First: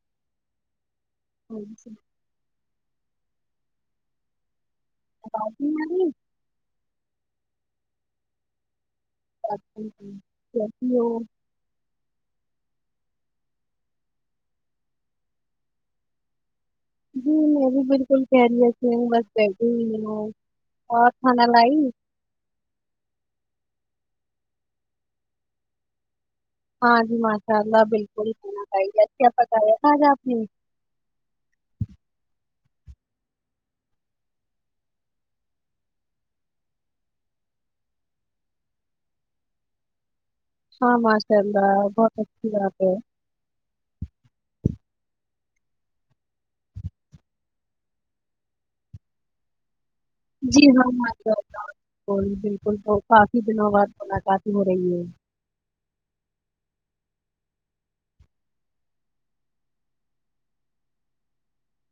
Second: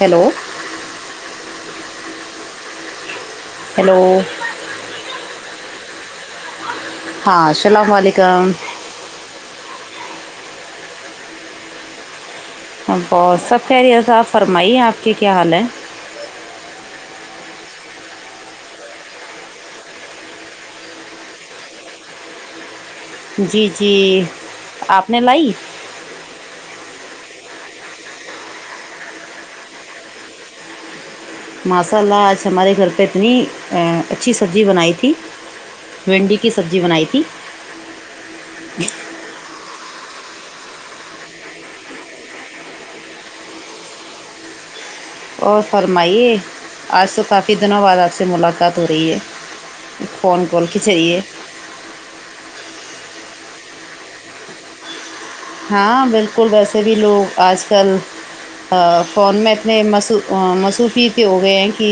Hello ہاں جی hello آواز نی اری ہاں سلام علیکم [unintelligible] کیسی ہو ہم تو سب خیریت اپ فرمائیے آپ کی کیا حال ہے جی میں بھی بالکل خیریت سے ہوں بس بیٹھی ہی اور کھانا لائی جی جی آپ نے لائی ہاں جی ماشاء اللہ بالکل [unintelligible] ماساء اللہ آج ہمارے گھر پہ اتنی اچھی سبزی بنائی تھی بھنڈی کی سبزی بنائی تھی اچھا ماشاء اللہ بہت اچھی بات ہے اور فرمائیے آج تو کافی دنوں بعد آپ سے ملاقات ہو رہی ہے فون جی کال کے ہاں ذریعے بالکل تو کافی دنوں بعد ملاقات ہو رہی ہے ہاں بالکل ویسے بھی لوگ آج کل فون میں اتنے مص مصروف کے ہو گئے ہیں کہ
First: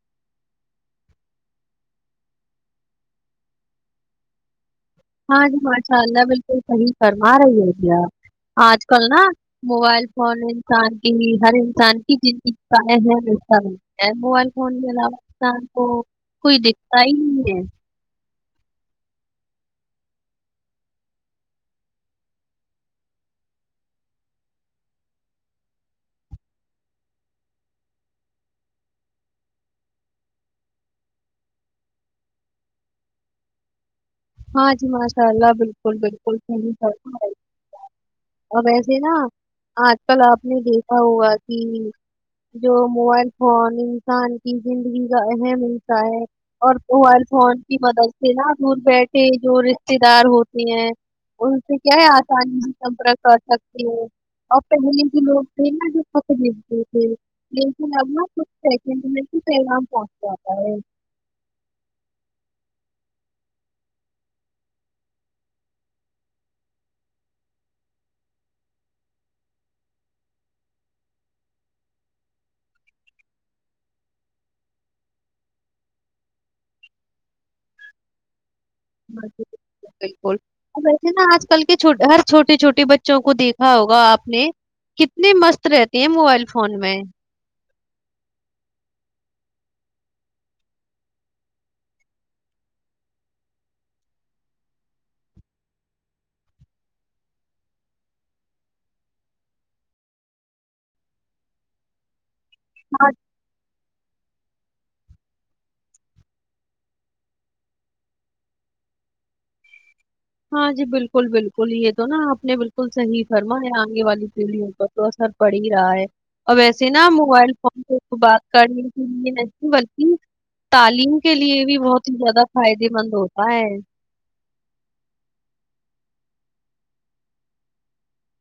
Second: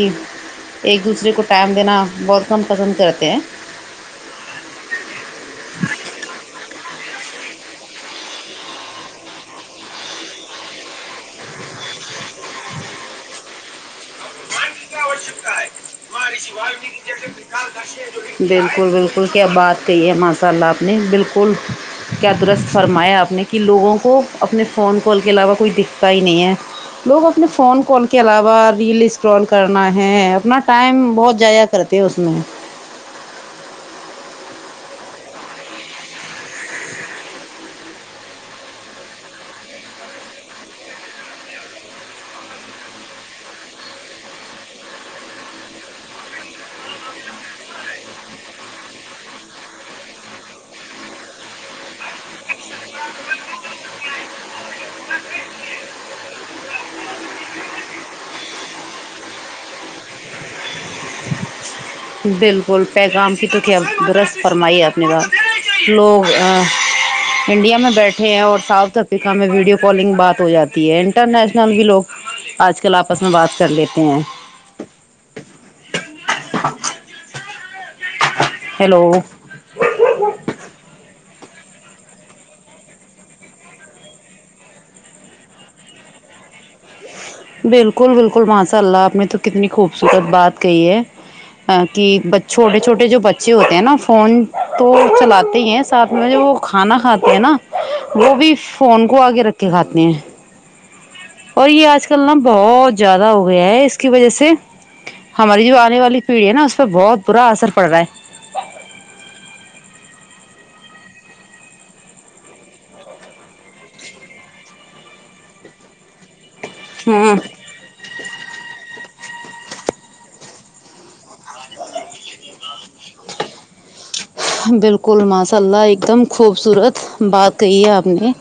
ایک دوسرے کو ٹائم دینا بہت کم پسند کرتے ہیں ہاں جی ماشاء اللہ بالکل صحیح فرما رہی ہے کیا آج کل نہ موبائل فون انسان کی ہی ہر انسان کی زندگی کا اہم حصہ ہے ا موبائل فون کے علاوہ انسان کو کوئی دکھتا ہی نہیں ہے بالکل بالکل کیا بات کہی ہے ماشاء اللہ آپ نے بالکل کیا درست فرمایا آپ نے کہ لوگوں کو اپنے فون کال کے علاوہ اور کوئی دکھتا ہی نہیں ہے لوگ اپنے فون کال کے علاوہ ریل اسکرال کرنا ہے اپنا ٹائم بہت جیا کرتے اس میں ہاں جی ماشاء اللہ بالکل بالکل [unintelligible] اور ویسے نا آج کل آپ نے دیکھا ہوا کہ جو موبائل فون انسان کی زندگی کا اہم حصہ ہے اور موبائل فون کی مدد سے نا دور بیٹھے جو رشتے دار ہوتے ہیں ان سے کیا ہے آسانی بھی سمپرک کر سکتی ہے اور پہلے جو لوگ تھے نا جو [unintelligible] تھے لیکن اب نہ کچھ سیکنڈ میں ہی پیغام پہنچ جاتا ہے بالکل پیغام کی تو کیا درست فرمائیے اپنے بات لوگ انڈیا میں بیٹھے ہیں اور ساؤتھ افریقہ میں ویڈیو کالنگ بات ہو جاتی ہے انٹرنیشنل بھی لوگ آج کل آپس میں بات کر لیتے ہیں ہیلو [unintelligible] بالکل ا ویسے نا آج کل کے چھوٹے ہر چھوٹے چھوٹے بچوں کو دیکھا ہوگا آپ نے کتنی مست رہتی ہیں موبائل فون میں بالکل بالکل ماشاءاللہ آپ نے تو کتنی خوبصورت بات کہی ہے کہ چھوٹے چھوٹے جو بچے ہوتے ہیں نا فون تو چلاتے ہی ہیں ساتھ میں جو وہ کھانا کھاتے ہیں نا وہ بھی فون کو آگے رکھ کے کھاتے ہیں اور یہ آج کل نا بہت زیادہ ہو ہو ہے اس کی وجہ سے ہماری جو آنے والی پیڑھی ہے نا اس پر بہت برا اثر پڑ رہا ہے ہاں جی بالکل بالکل یہ تو نا آپ نے بالکل صحیح فرما ہے آگے والی پیڑھیوں پر اثر پڑ ہی رہا ہے اور ویسے نا موبائل ہوں کو بات کرنی بلکی [unintelligible] تعلیم کے لیے بھی بہت ہی زیادہ فائدے مند ہوتا ہے بالکل ماشاء اللہ ایک دم خوبصورت بات کہی ہے آپ نے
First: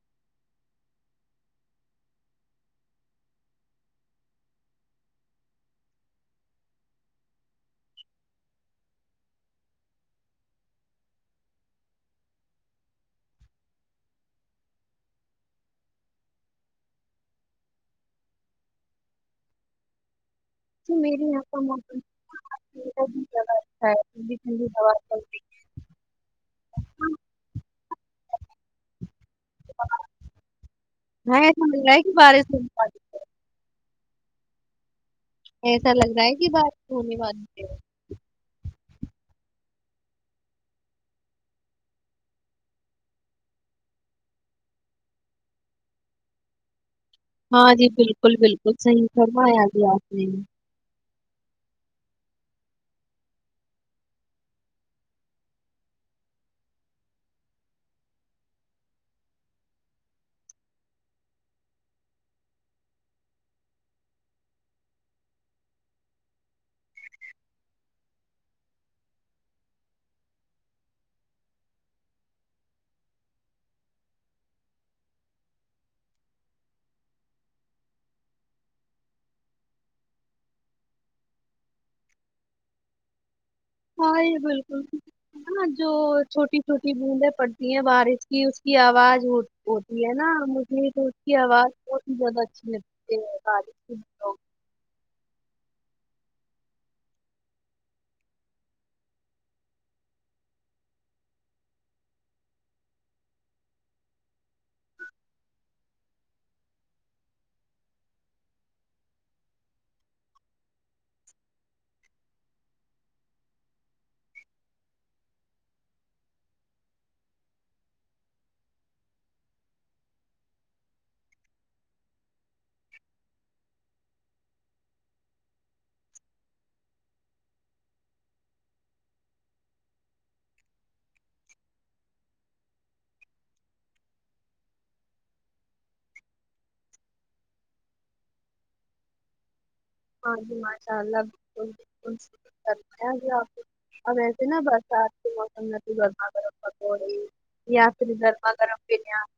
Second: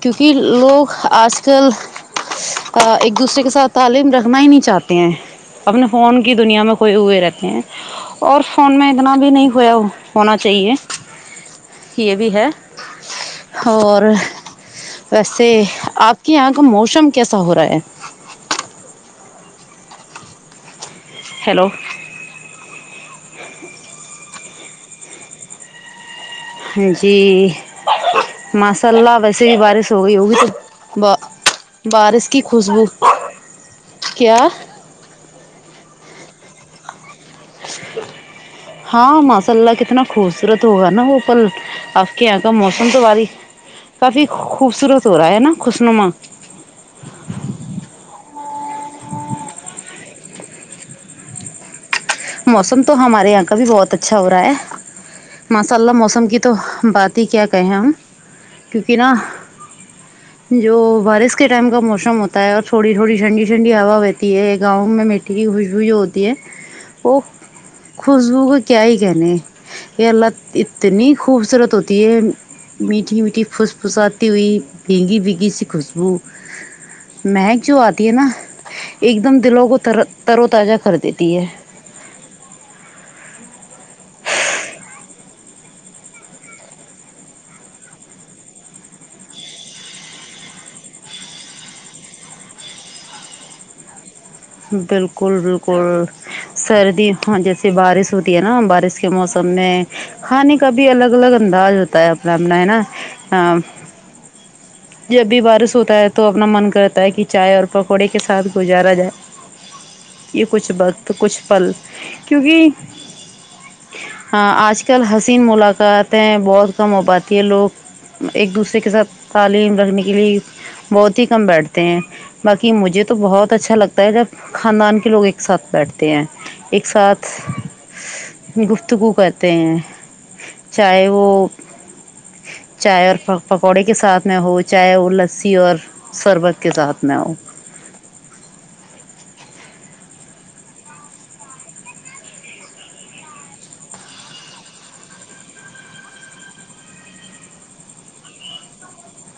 کیونکہ لوگ آج کل ایک دوسرے کے ساتھ تعلیم رکھنا ہی نہیں چاہتے ہیں اپنے فون کی دنیا میں کھوئے ہوئے رہتے ہیں اور فون میں اتنا بھی نہیں کھویا ہونا چاہیے یہ بھی ہے اور ویسے آپ کے یہاں کا موسم کیسا ہو رہا ہے تو میرری یہاں کا ہیلو موسم بےحد ہی زیادہ اچھا ہے ٹھنڈی ٹھنڈی ہوائے چال رہی ہے جی ماشاءاللہ ویسے بھی بارش ہو گئی ہوگی تو ہاں ایسا لگ رہا ہے کہ بارش کی ہونے خوشبو والی کیا ایسا لگ رہا ہے کہ بارش ہونے والی ہے ا ہاں ماشاء اللہ کتنا خوبصورت ہوگا نا وہ پل آپ کے یہاں کا موسم تو بارش کافی خوبصورت ہو رہا ہے نا خوشنما ہاں جی بالکل بالکل صحیح فرمایا جی آپ نے موسم تو ہمارے یہاں کا بھی بہت اچھا ہو رہا ہے ماساء اللہ موسم کی تو بات ہی کیا کہیں ہم کیونکہ نا جو بارش کے ٹائم کا موسم ہوتا ہے اور تھوڑی تھوڑی ٹھنڈی ٹھنڈی ہوا رہتی ہے گاؤں میں م میٹھی کی خوشبو جو ہوتی ہے وہ خوشبو کو کیا ہی کہنے ہے یہ لت اتنی خوبصورت ہوتی ہے میٹھی میٹھی پھوس پھساتی ہوئی بگی بگی سی خوشبو مہک جو آتی ہے نا ایک دم دلوں کور ترو ترو تجہ کر دیتی ہے ہاں یہ بالکل ہاں جو چھوٹی چھوٹی بوندیں پڑتی ہیں بارش کی اس کی آواز ہوتی ہوتی ہے نا مجھے تو اس کی آواز بہت ہی زیادہ اچھی لگتی ہے بارش کے دنوں میں بالکل بالکل سردی ہاں جیسے بارش ہوتی ہے نا بارش کے موسم میں کھانے کا بھی الگ الگ انداز ہوتا ہے اپنا اپنا ہے نا جب بھی بارش ہوتا ہے تو اپنا من کرتا ہے کہ چائے اور پکوڑے کے ساتھ گزارا جائے یہ کچھ وقت کچھ پل کیونکہ ہاں آج کل حسین ملاقاتیں بہت کم ہو پاتی ہے لوگ ایک دوسرے کے ساتھ تعلیم رکھنے کے لیے بہت ہی کم بیٹھتے ہیں باقی مجھے تو بہت اچھا لگتا ہے جب خاندان کے لوگ ایک ساتھ بیٹھتے ہیں ایک ساتھ گفتگو کرتے ہیں چاہے ہو چائے اور پکوڑے کے ساتھ میں ہو چائے اور لسی اور شربت کے ساتھ میں ہو ہاں جی ماشاء اللہ بالکل بالکتے [inaudible] جی آپ اب ویسے نا برسات کے موسم میں تو گرما گرم پکورہ یاتری دھرما کررم بر یانی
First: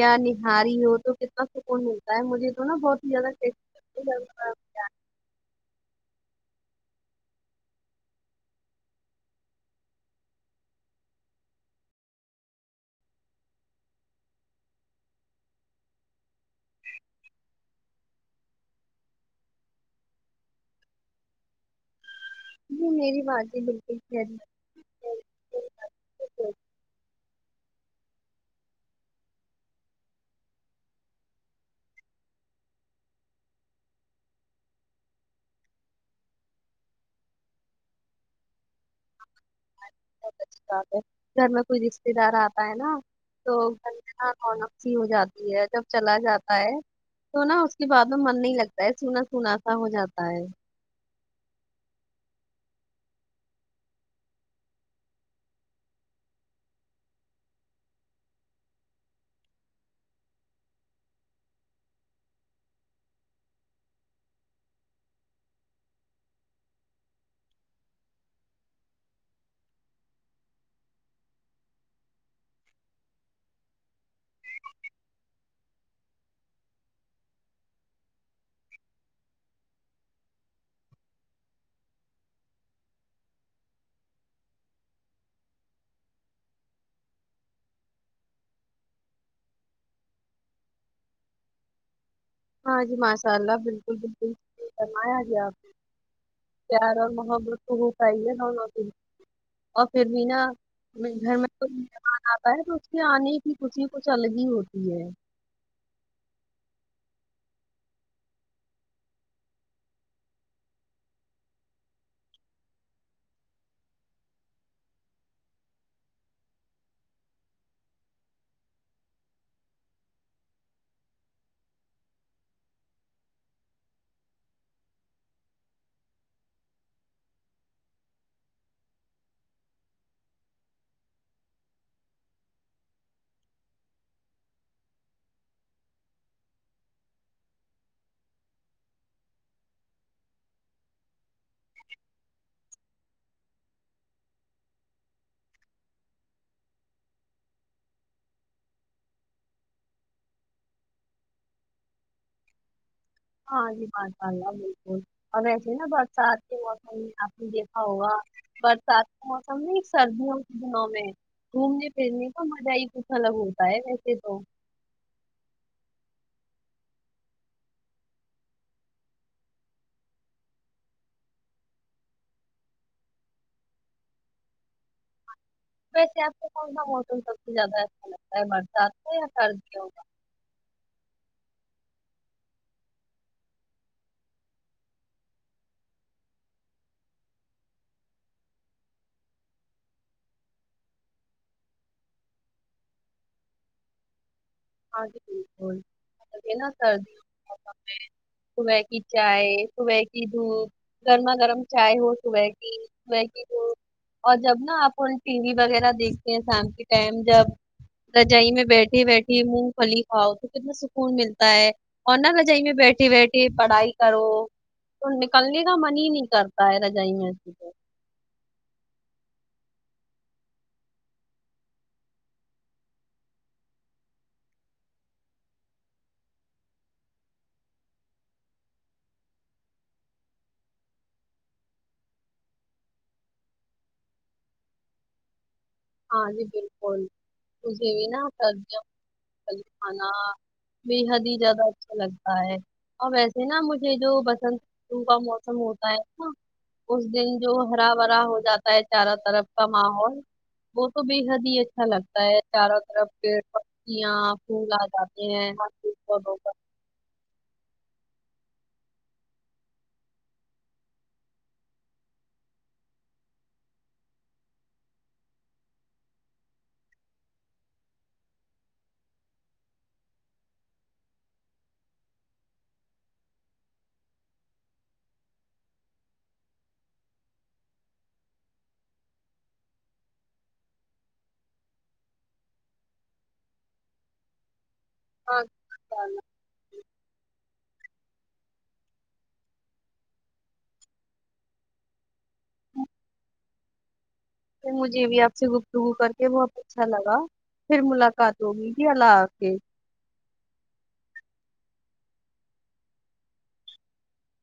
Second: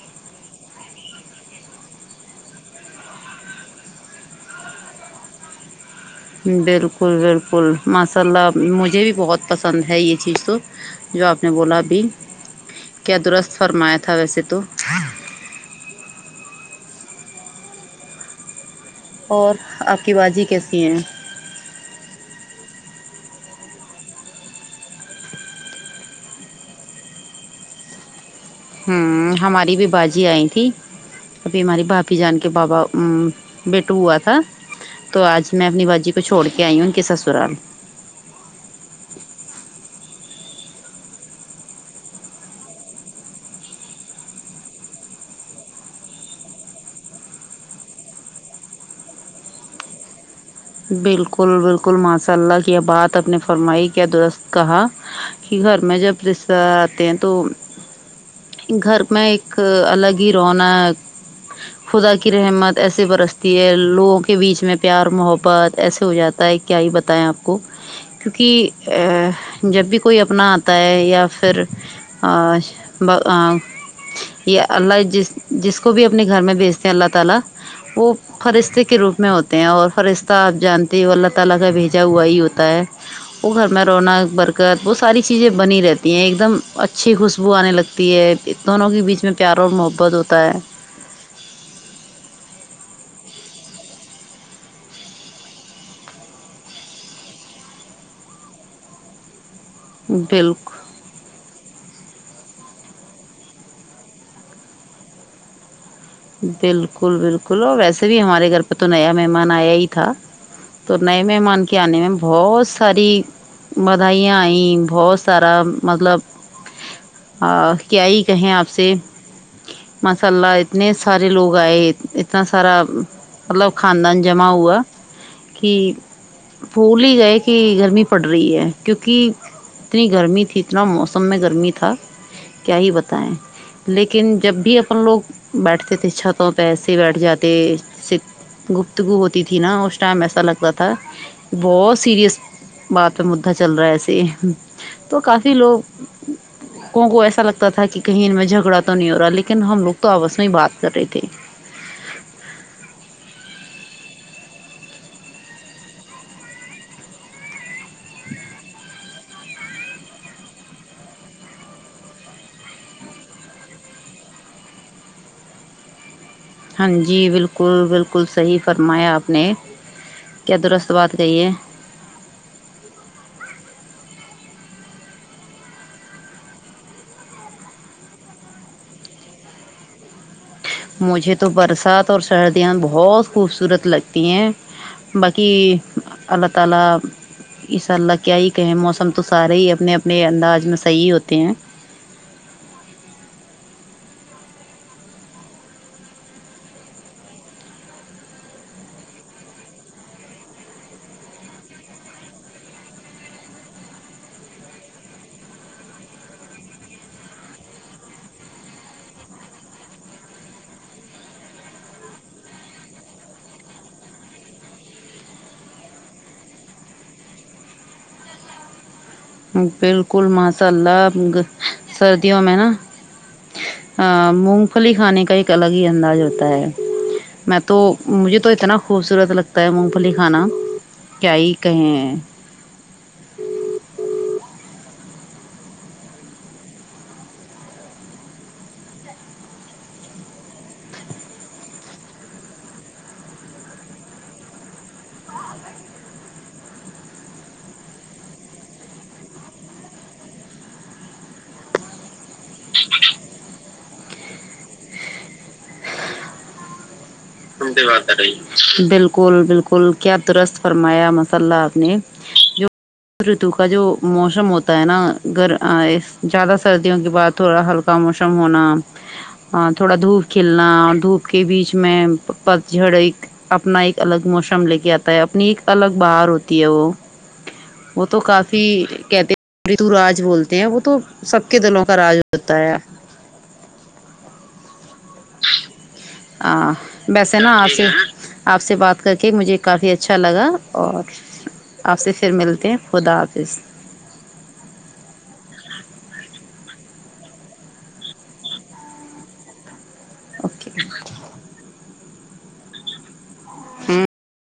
یا نہاری ہو تو کتنا سکون ملتا ہے مجھے تو نا بہت ہی زیادہ لگتی ہے گرما گرم بریانی۔ بالکل بالکل ماشاء اللہ مجھے بھی بہت پسند ہے یہ چیزیں جو آپ نے بولا ابھی کیا درست فرمایا تھا ویسے تو اور آپ کی باجی کیسی ہیں جی میری باجی بالکل خیریت سے ہے۔ ہوں ہماری بھی باجی آئی تھی ابھی ہماری بھابھی جان کے بابا بیٹو ہوا تھا تو آج میں اپنی باجی کو چھوڑ کے آئی ہوں ان کے سسرال بہت اچھی بات ہے گھر میں کوئی رشتے دار آتا ہے نا تو گھنٹنا رونق سی ہو جاتی ہے جب چلا جاتا ہے تو نا اس کے بعد میں من نہیں لگتا ہے سنا سنا سا ہو جاتا ہے بالکل بالکل ماشاء اللہ کیا بات اپ نے فرمائی کیا درست کہا کہ اپنے جب رشتہ آتے ہیں تو گھر میں ایک الگ ہی رونا ہے خدا کی رحمت ایسے برستی ہے لوگوں کے بیچ میں پیار محبت بات ایسے ہو جاتا ہے کیا ہی بتائیں آپ کو کیونکہ جب بھی کوئی اپنا آتا ہے یا پھر اور با یہ اللہ جس جس کو بھی اپنے گھر میں بیچتے ہیں اللہ تعالی وہ فرشتے کے روپ میں ہوتے ہیں اور فرشتے آپ جانتے ہو اللہ تعالی کا بھیجا ہوا ہی ہوتا ہے وہ گھر میں رونق برکت وہ ساری چیزیں بنی رہتی ہیں ایک دم اچھی خوشبو آنے لگتی ہے دونوں کے بیچ میں پیار اور محبت ہوتا ہے ہاں جی ماشاء اللہ بالکل بالکل فرمایا جی آپ نے پیار اور محبت تو ہو پائی ہے ہم اور پھر بھی نا بالکل گھر میں کوئی مہمان آتا ہے تو اس کے آنے کی خوشی کچھ الگ ہی ہوتی ہے بالکل بالکل اور ویسے بھی ہمارے گھر پہ تو نیا مہمان آیا ہی تھا تو نئے مہمان کے آنے میں بہت ساری بدھائیاں آئیں بہت سارا مطلب آ کیا ہی کہیں آپ سے بس للہ اتنے سارے لوگ آئے اتنا سارا مطلب خاندان جمع ہوا کہ بھول ہی گئے کہ گرمی پڑ رہی ہے کیونکہ اتنی گرمی تھی اتنا موسم میں گرمی تھا کیا ہی بتائےیں لیکن جب بھی اپنے بیٹھتے تھ چھتوں پیسے بیٹھ جاتے گفتگو ہوتی تھی نا اس ٹائم ایسا لگتا تھا بہت سیریس بات پ مدح چل رہا ہے ایسے تو کافی لوگ کو کو ایسا لگتا تھا کہ کہیں ان میں جھگڑا تو نہیں ہو رہا لیکن ہم لوگ تو آپس میں ہی بات کر رہے تھے ہاں جی مشاء اللہ بالکل اور ایسے نا برسات کے موسم میں آپ نے دیکھا ہوگا برسات کا موسم میں سردیوں کے دنوں میں گھومنے پھرنے کا مزہ ہی کچھ الگ ہوتا ہے ویسے تو ہاں جی بالکل بالکل صحیح فرمایا آپ نے کیا درست بات کہی ہے ویسے آپ کو کون سا موسم سب سے زیادہ اچھا لگتا ہے برسات کا یا سردیوں کا مجھے تو برسات اور سردیاں بہت خوبصورت لگتی ہیں باقی اللہ تعا لی اسساء اللہ کیا ہی کہیں موسم تو سارے ہی اپنے اپنے انداز میں صحیح ہوتے ہیں ہاں جی بالک سردیوں [unintelligible] مم صبح کی چائے صبح کی دھوپ گرما گرم چائے ہو صبح کی صبح کی دھوپ اور جب نا اپن ٹی وی وغیرہ دیکھتے ہیں شام کے ٹائم جب رجائی میں بیٹھی بیٹھی مونگ پھلی کھا و تو کتنا سکون ملتا ہے اور نہ وجہ میں بیٹھی بیٹھی پڑھائی کرو تو نکلنے کا من ہی نہیں کرتا ہے رجائی میںیسی تو بالکل ماشاء اللہ سردیوں میں نا ہاں مونگ پلی کھانے کا ایک الگ ہی انداز ہوتا ہے میں تو مجھے تو اتنا خوبصورت لگتا ہے مونگ پھلی کھانا کیا ہی کہیں ہیں ہاں جی بالکل ت [unintelligible] کر ک خانا بے حد ہی زیاد اچھا لگتا ہے اور ویسے نا مجھے جو بسنت کا موسم ہوتا ہے نا اس دن جو ہرا بھرا ہو جاتا ہے چارا طرف کا ماحول وہ تو بے حد ہی اچھا لگتا ہے چاروں طرف پیڑ یہاں پھول آ جاتے ہیں [unintelligible] بالکل بالکل کیا درست فرمایا مساللہ آپ نے [unintelligible] جو ریتو کا جو موسم ہوتا ہے نا گھر زیادہ سردیوں کے بعد تھوڑا ہلکا کا موسم ہونا تھوڑا دھوپ کھلنا اور دھوپ کے بیچ میں پت چھڑ ایک اپنا ایک الگ موسم لے کے آتا ہے اپنی ایک الگ بہار ہوتی ہے وہ وہ تو کافی کہتے رتو راج بولتے ہیں وہ تو سب کے دلوں کا راج ہوتا ہے [unintelligible] ہاں ویسے آج سے نہ آپ سے بات کر کے مجھے کافی اچھا لگا اور آپ سے پھر ملتے ہیں خدا حافظ مجھے بھی آپ سے گفتگو کر کے بہت اچھا لگا پھر ملاقات ہوگئی جی اللہ حا فظ اوکے ہوں